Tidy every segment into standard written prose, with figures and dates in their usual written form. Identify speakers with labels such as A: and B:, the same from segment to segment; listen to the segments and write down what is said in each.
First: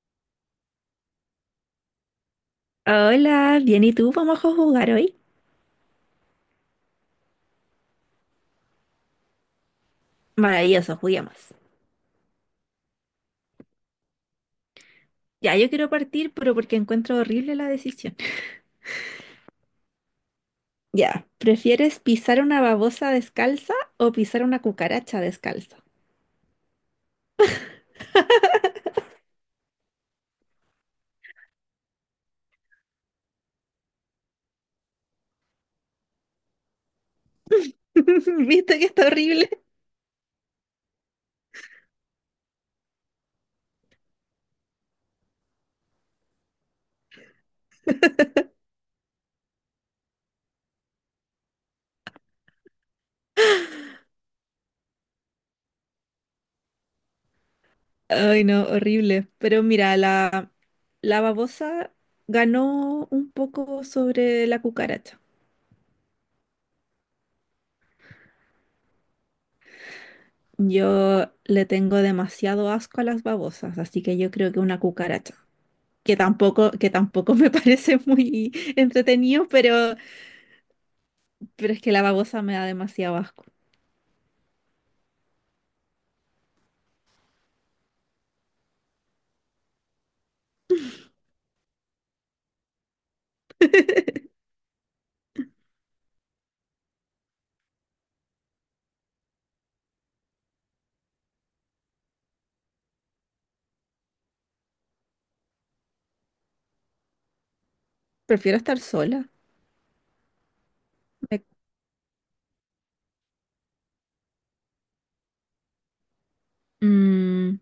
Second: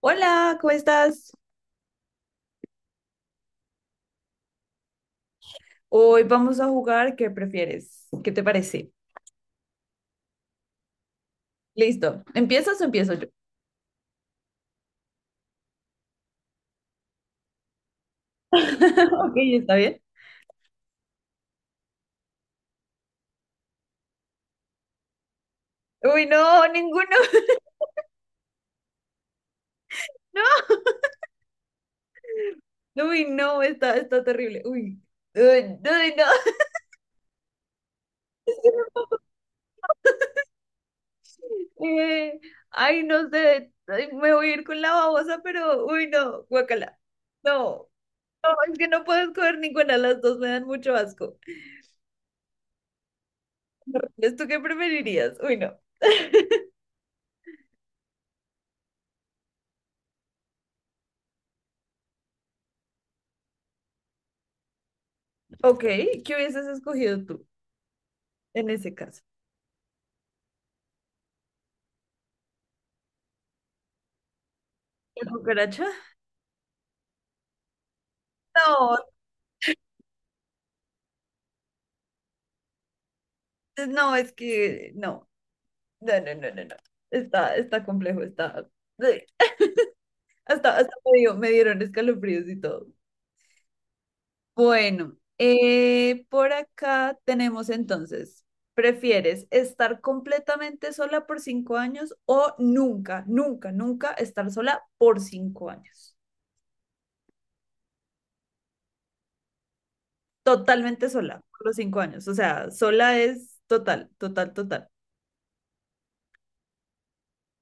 A: Hola, ¿cómo estás?
B: Hola, bien, ¿y tú? ¿Vamos a jugar hoy?
A: Hoy vamos a jugar, ¿qué prefieres? ¿Qué te parece?
B: Maravilloso, juguemos.
A: Listo. ¿Empiezas o empiezo yo?
B: Ya, yo quiero partir, pero porque encuentro horrible la decisión.
A: Ok, está bien.
B: Ya, ¿prefieres pisar una babosa descalza o pisar una cucaracha descalza?
A: Uy, no, ninguno. No. Uy, no, está terrible. Uy. Uy, uy, no.
B: ¿Viste que está horrible?
A: Eh, ay, no sé. Ay, me voy a ir con la babosa, pero uy, no, guacala. No. No, es que no puedo escoger ninguna, las dos me dan mucho asco. ¿Esto qué preferirías? Uy, no.
B: Ay, no, horrible. Pero mira, la babosa ganó un poco sobre la cucaracha.
A: Ok, ¿qué hubieses escogido tú en ese caso?
B: Yo le tengo demasiado asco a las babosas, así que yo creo que una
A: ¿La
B: cucaracha.
A: cucaracha?
B: Que tampoco me parece muy
A: No,
B: entretenido, pero es que la babosa me da demasiado asco.
A: no, es que no, no, no, no, no, no. Está complejo, está. eh, hasta me dieron escalofríos y todo. Bueno, por acá tenemos entonces, ¿prefieres estar completamente sola por 5 años o nunca, nunca, nunca estar sola por 5 años?
B: Prefiero estar sola.
A: Totalmente sola
B: Me-
A: por los 5 años. O sea, sola es total, total, total.
B: Mm,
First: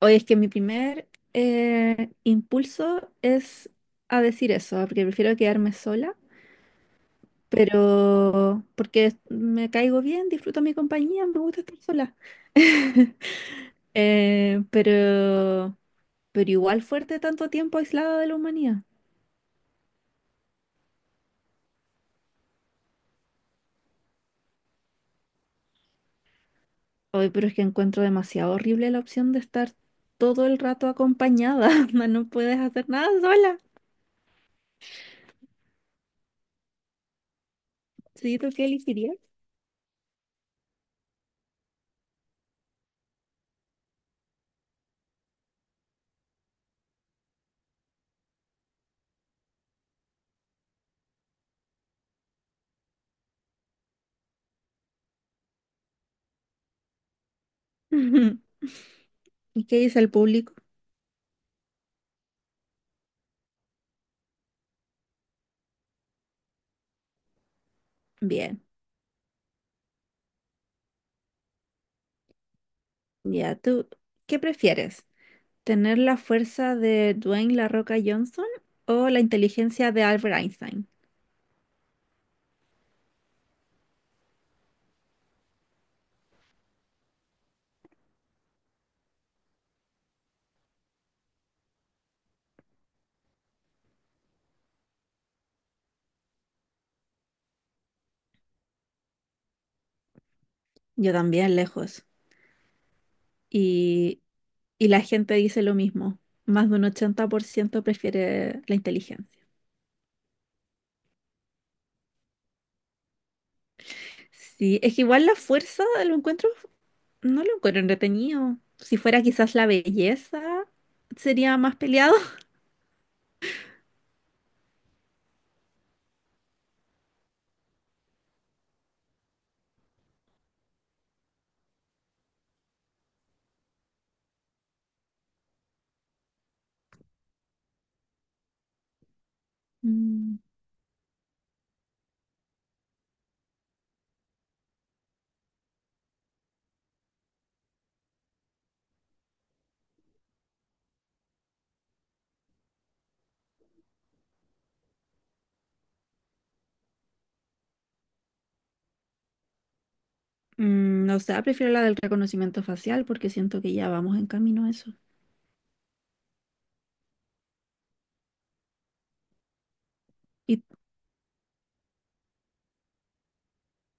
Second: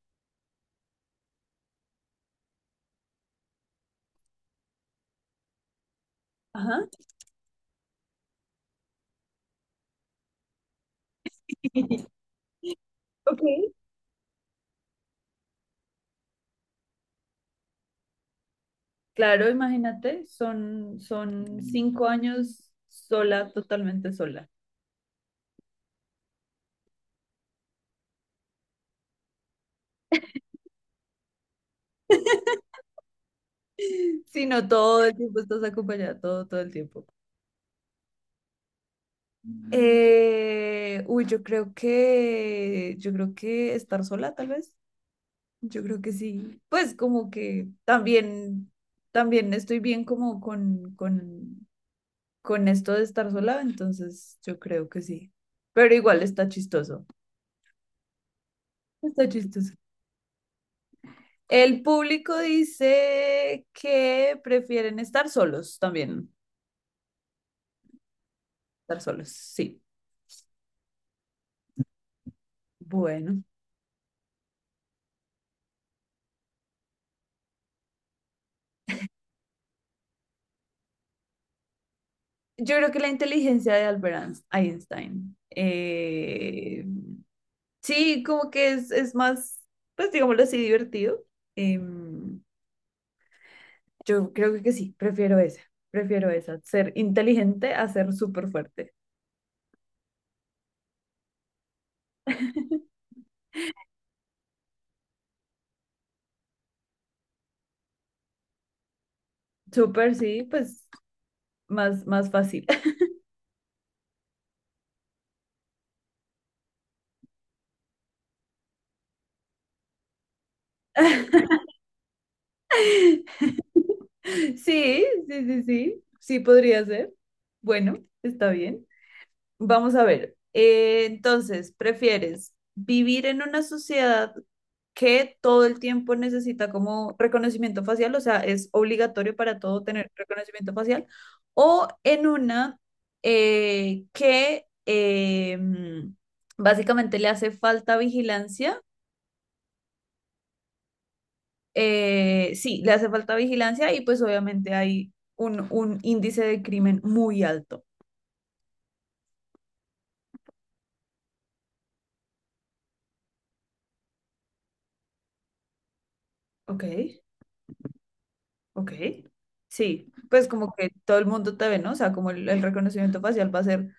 B: oye, es que mi primer impulso es a decir eso, porque prefiero quedarme sola,
A: Ajá.
B: pero porque me caigo bien, disfruto mi compañía, me gusta estar sola.
A: Ok.
B: Eh, pero, pero igual fuerte tanto tiempo aislada de la humanidad.
A: Claro, imagínate, son cinco años sola, totalmente sola.
B: Hoy, pero es que encuentro demasiado horrible la opción de estar todo el rato acompañada. Onda, no puedes hacer nada sola.
A: Sino todo el tiempo estás acompañada, todo, todo el tiempo.
B: ¿Sí, tú qué elegirías?
A: Uy, yo creo que estar sola, tal vez. Yo creo que sí. Pues como que también, también estoy bien como con esto de estar sola, entonces yo creo que sí. Pero igual está chistoso. Está
B: ¿Y
A: chistoso.
B: qué dice el público?
A: El público dice que prefieren estar solos también.
B: Bien,
A: Estar solos, sí. Bueno.
B: ya tú, ¿qué prefieres? ¿Tener la fuerza de Dwayne La Roca Johnson o la inteligencia de Albert Einstein?
A: Yo creo que la inteligencia de Einstein. Sí, como que es más, pues digámoslo así, divertido. Em, yo creo que sí, prefiero esa. Prefiero esa. Ser inteligente a ser súper fuerte.
B: Yo también, lejos. Y, y la gente dice lo mismo. Más de un 80% prefiere la inteligencia.
A: Súper, sí, pues más fácil.
B: Sí, es que igual la fuerza lo encuentro. No lo encuentro entretenido. Si fuera quizás la belleza, sería más peleado.
A: Sí, sí, sí, sí. Sí podría ser. Bueno, está bien. Vamos a ver. Entonces, ¿prefieres vivir en una sociedad que todo el tiempo necesita como reconocimiento facial? O sea, es obligatorio para todo tener
B: Mm,
A: reconocimiento facial. O en una eh, que eh, mm, básicamente le hace falta vigilancia. Sí, le hace falta vigilancia y pues obviamente hay un índice de crimen muy alto.
B: no sé, prefiero la del reconocimiento facial porque siento que ya vamos en camino a eso.
A: Ok. Ok, sí, pues
B: Y,
A: como que todo el mundo te ve, ¿no? O sea, como el reconocimiento facial va a ser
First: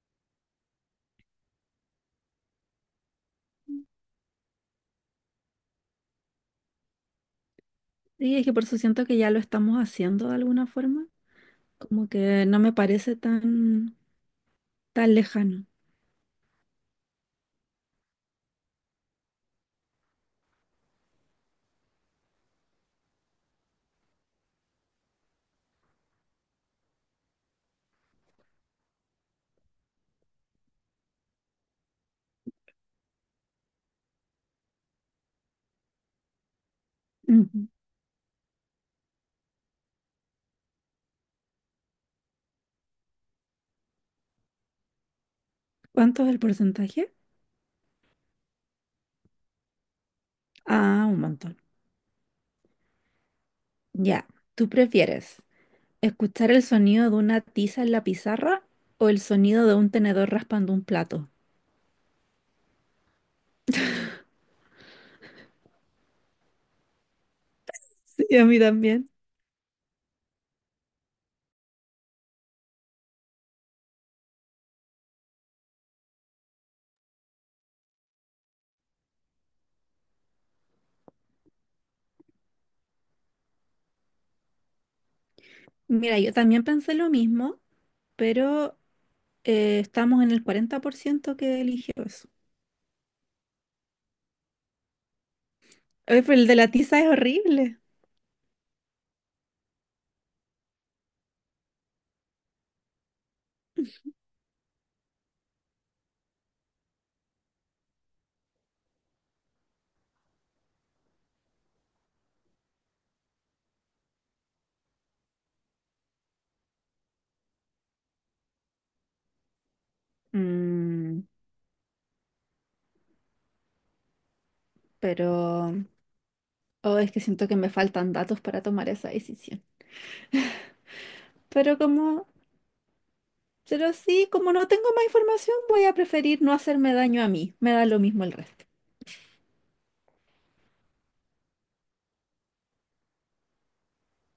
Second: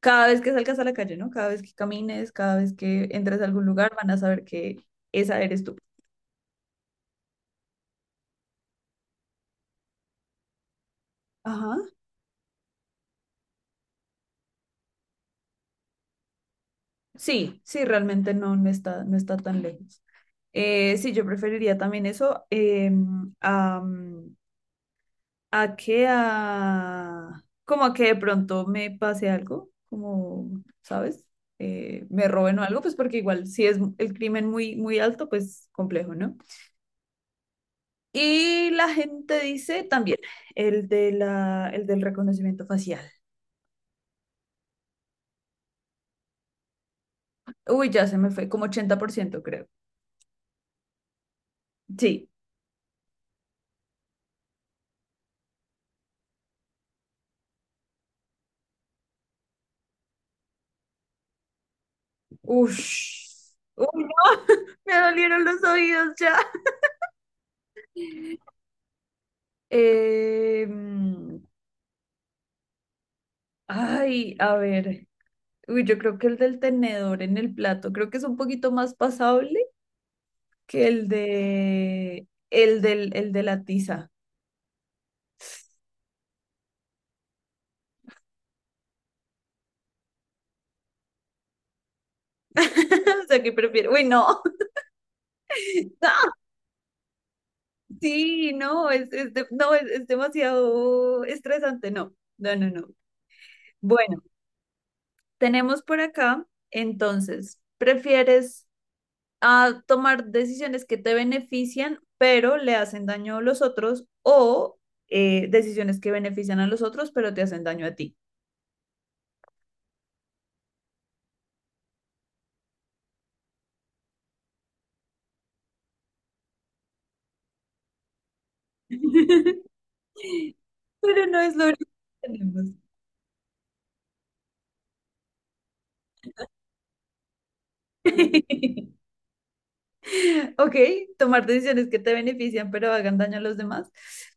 A: cada vez que salgas a la calle, ¿no? Cada vez que camines, cada vez que entres a algún lugar, van a saber que esa eres tú.
B: y es que por eso siento que ya lo estamos haciendo de alguna forma.
A: Ajá.
B: Como que no me parece tan lejano.
A: Sí, sí, realmente no, no está tan lejos. Sí, yo preferiría también eso. A que a como a que de pronto me pase algo, como, ¿sabes? Me roben o algo, pues porque igual si es el crimen muy muy alto, pues complejo, ¿no?
B: Ujú.
A: Y la gente dice también el de la el del reconocimiento facial.
B: ¿Cuánto es el porcentaje?
A: Uy, ya se me fue, como 80% creo.
B: Ah, un montón.
A: Sí.
B: Ya, ¿tú prefieres escuchar el sonido de una tiza en la pizarra o el sonido de un tenedor raspando un plato?
A: Ush. Uy, no, me dolieron los oídos ya.
B: Sí, a mí también.
A: Em, ay, a ver. Uy, yo creo que el del tenedor en el plato, creo que es un poquito más pasable que el de la tiza.
B: Mira, yo también pensé lo mismo, pero estamos en el 40% que eligió eso.
A: O sea, que prefiero. Uy, no.
B: Oye, pero el de la tiza es horrible.
A: Sí, no, no, es demasiado estresante, no, no, no, no. Bueno, tenemos por acá, entonces, ¿prefieres tomar decisiones que te benefician, pero le hacen daño a los otros, o decisiones que benefician a los otros, pero te hacen daño a ti?
B: Mm, pero oh, es que siento que me faltan datos para tomar esa decisión.
A: Pero no es lo
B: Pero
A: único
B: como,
A: que tenemos.
B: pero sí, como no tengo más información, voy a preferir no hacerme daño a mí. Me da lo mismo el resto.
A: Ok, tomar decisiones que te benefician pero hagan daño a los demás.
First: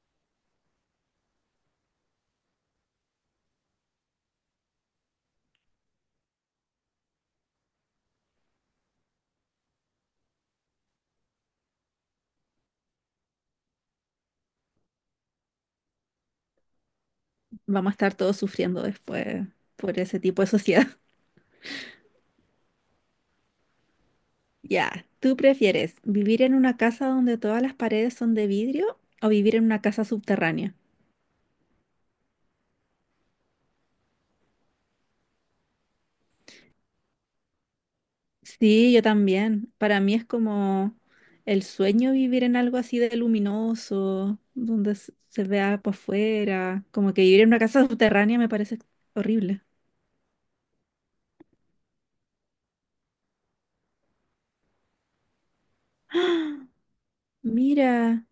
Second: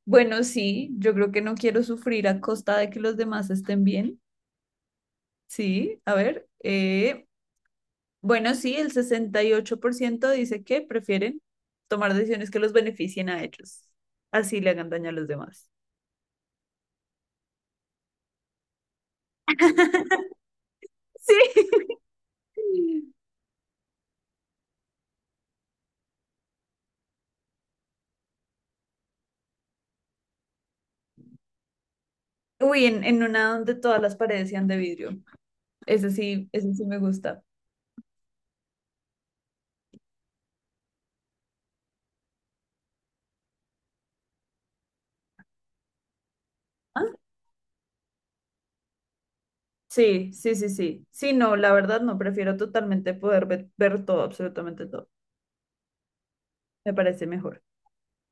A: Bueno, sí, yo creo que no quiero sufrir a costa de que los demás estén bien. Sí, a ver. Bueno, sí, el 68% dice que prefieren tomar decisiones que los beneficien a ellos. Así le hagan daño a los demás.
B: Vamos a estar todos sufriendo después por ese tipo de sociedad.
A: Sí.
B: Ya, ¿tú prefieres vivir en una casa donde todas las paredes son de vidrio o vivir en una casa subterránea?
A: Uy, en una donde todas las paredes sean de vidrio. Ese sí me gusta.
B: Sí, yo también. Para mí es como el sueño vivir en algo así de luminoso, donde se vea por fuera. Como que vivir en una casa subterránea me parece horrible.
A: Sí, sí, sí, sí. Sí, no, la verdad no, prefiero totalmente poder ver, todo, absolutamente todo. Me parece mejor.
B: Mira,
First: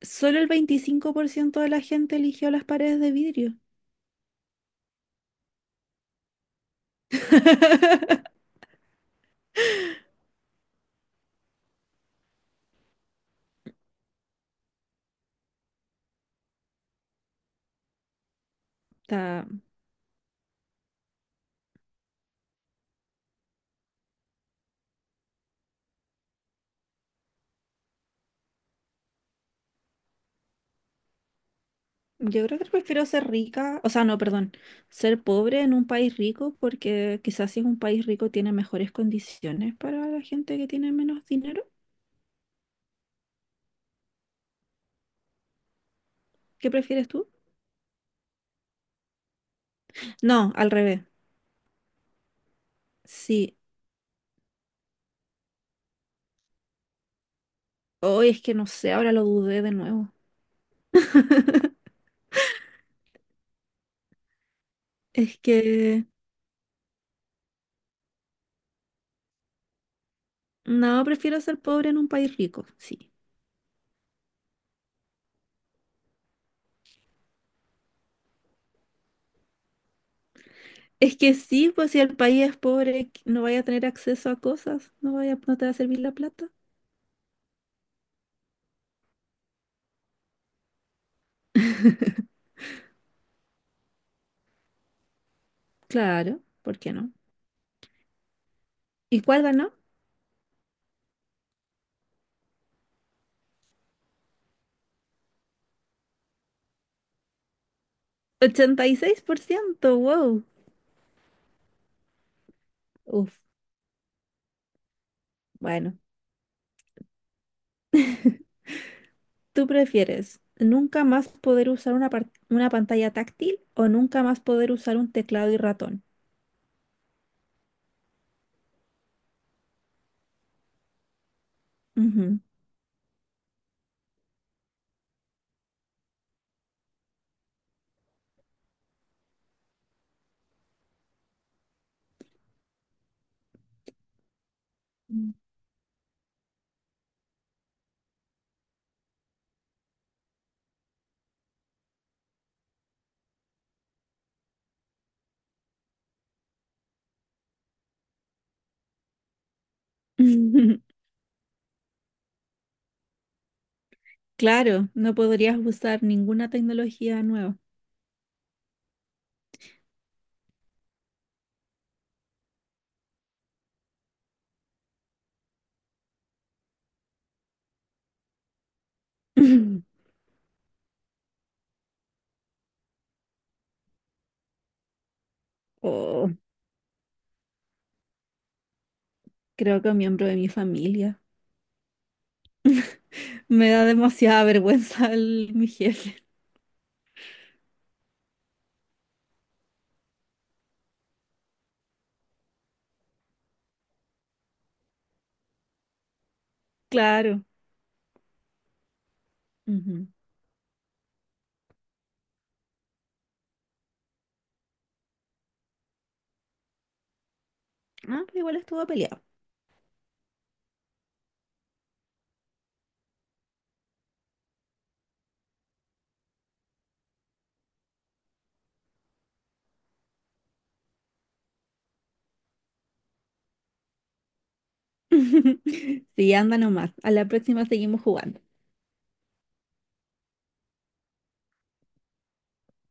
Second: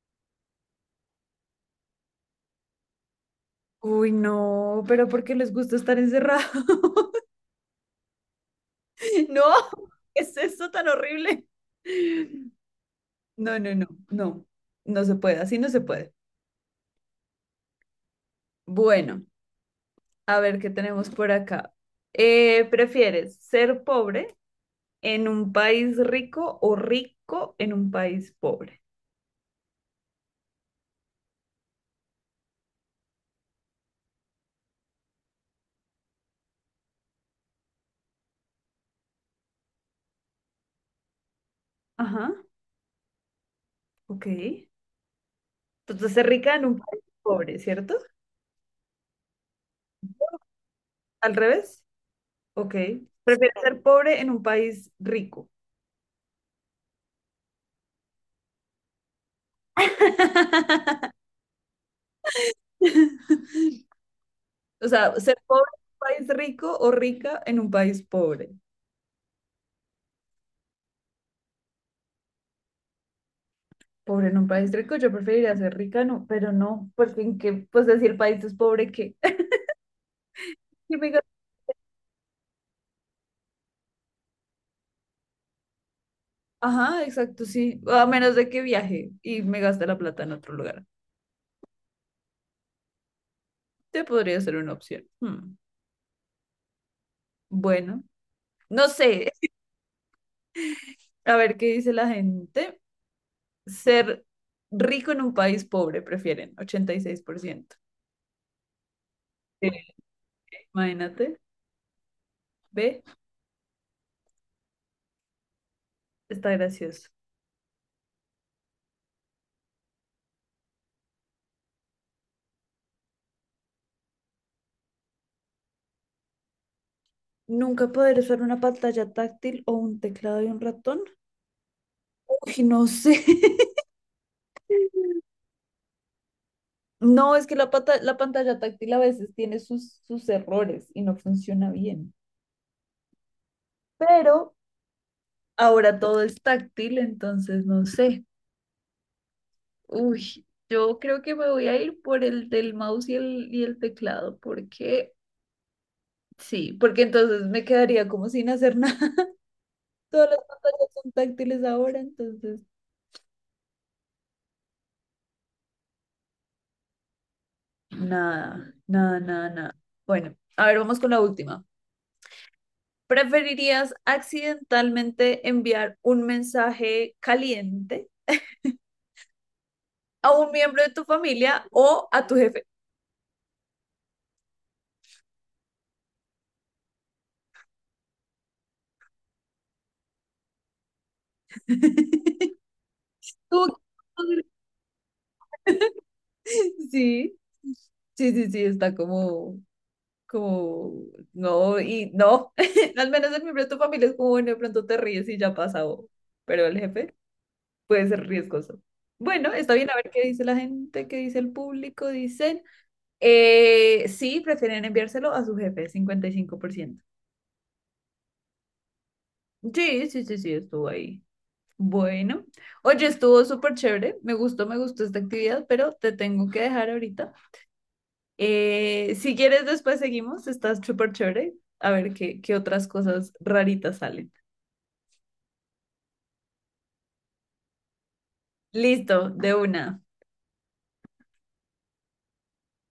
B: solo el 25% de la gente eligió las paredes de vidrio.
A: Uy, no, pero ¿por qué les gusta estar encerrados? No, ¿qué es eso tan horrible? No, no, no, no, no se puede, así no se puede. Bueno,
B: Está-
A: a ver qué tenemos por acá. ¿Prefieres ser pobre en un país rico o rico en un país pobre?
B: Yo creo que prefiero ser rica, o sea, no, perdón, ser pobre en un país rico porque quizás si es un país rico tiene mejores condiciones para la gente que tiene menos dinero.
A: Ajá, ok. Entonces, ser rica en
B: ¿Qué
A: un país
B: prefieres tú?
A: pobre, ¿cierto?
B: No, al revés.
A: ¿Al revés? Ok.
B: Sí,
A: Prefieres ser pobre en un país rico.
B: hoy es que no sé, ahora lo dudé de nuevo.
A: O sea, ser
B: Es
A: pobre en
B: que
A: un país rico o rica en un país pobre.
B: no, prefiero ser pobre en un país rico, sí.
A: Pobre en un país rico, yo preferiría ser rica, no, pero no, porque en qué, pues decir el país es pobre, ¿qué? Y me
B: Es
A: ga-
B: que sí, pues si el país es pobre, no vaya a tener acceso a cosas, no vaya, no te va a servir la plata.
A: Ajá, exacto, sí. A menos de que viaje y me gaste la plata en otro lugar. Te podría ser una opción. Hmm,
B: Claro, ¿por qué no?
A: bueno, no
B: ¿Y
A: sé.
B: cuál ganó?
A: A ver qué dice la gente. Ser rico en un país pobre, prefieren, 86%.
B: Ochenta y seis por
A: Sí.
B: ciento. Wow.
A: Imagínate, ve,
B: Uf, bueno,
A: está gracioso.
B: ¿tú prefieres nunca más poder usar una pantalla táctil o nunca más poder usar un teclado y ratón?
A: Nunca poder usar una pantalla táctil o un teclado y un ratón.
B: Ujú.
A: Uy, no sé. No, es que la pantalla táctil a veces tiene sus errores y no funciona bien. Pero ahora todo es táctil, entonces no sé. Uy, yo creo que me voy a ir por el del mouse y el teclado, porque sí, porque entonces me quedaría como sin hacer nada. Todas las
B: Mm.
A: pantallas son táctiles ahora, entonces.
B: Claro, no podrías usar ninguna tecnología nueva.
A: Nada, nada, nada, nada. Bueno, a ver, vamos con la última. ¿Preferirías accidentalmente enviar un mensaje caliente a un miembro de tu familia o a tu jefe?
B: Oh, creo que un miembro de mi familia.
A: ¿Tú
B: Me da
A: qué-
B: demasiada vergüenza mi jefe.
A: Sí, sí, sí, sí, está como, como, no, y no. Al menos el miembro de tu familia es como, bueno, de pronto te ríes y ya pasa, o- pero el jefe
B: Claro.
A: puede ser riesgoso. Bueno, está bien, a
B: Ujú.
A: ver qué dice la gente, qué dice el público. Dicen, sí, prefieren enviárselo a su jefe, 55%.
B: Ah, pero igual estuvo peleado.
A: Sí, sí, sí, sí, estuvo ahí. Bueno, oye, estuvo súper chévere, me gustó esta actividad, pero te tengo que dejar ahorita. Si quieres, después seguimos, estás súper chévere, a ver qué, qué otras cosas raritas salen.
B: Sí, anda nomás. A la próxima seguimos jugando.
A: Listo, de una.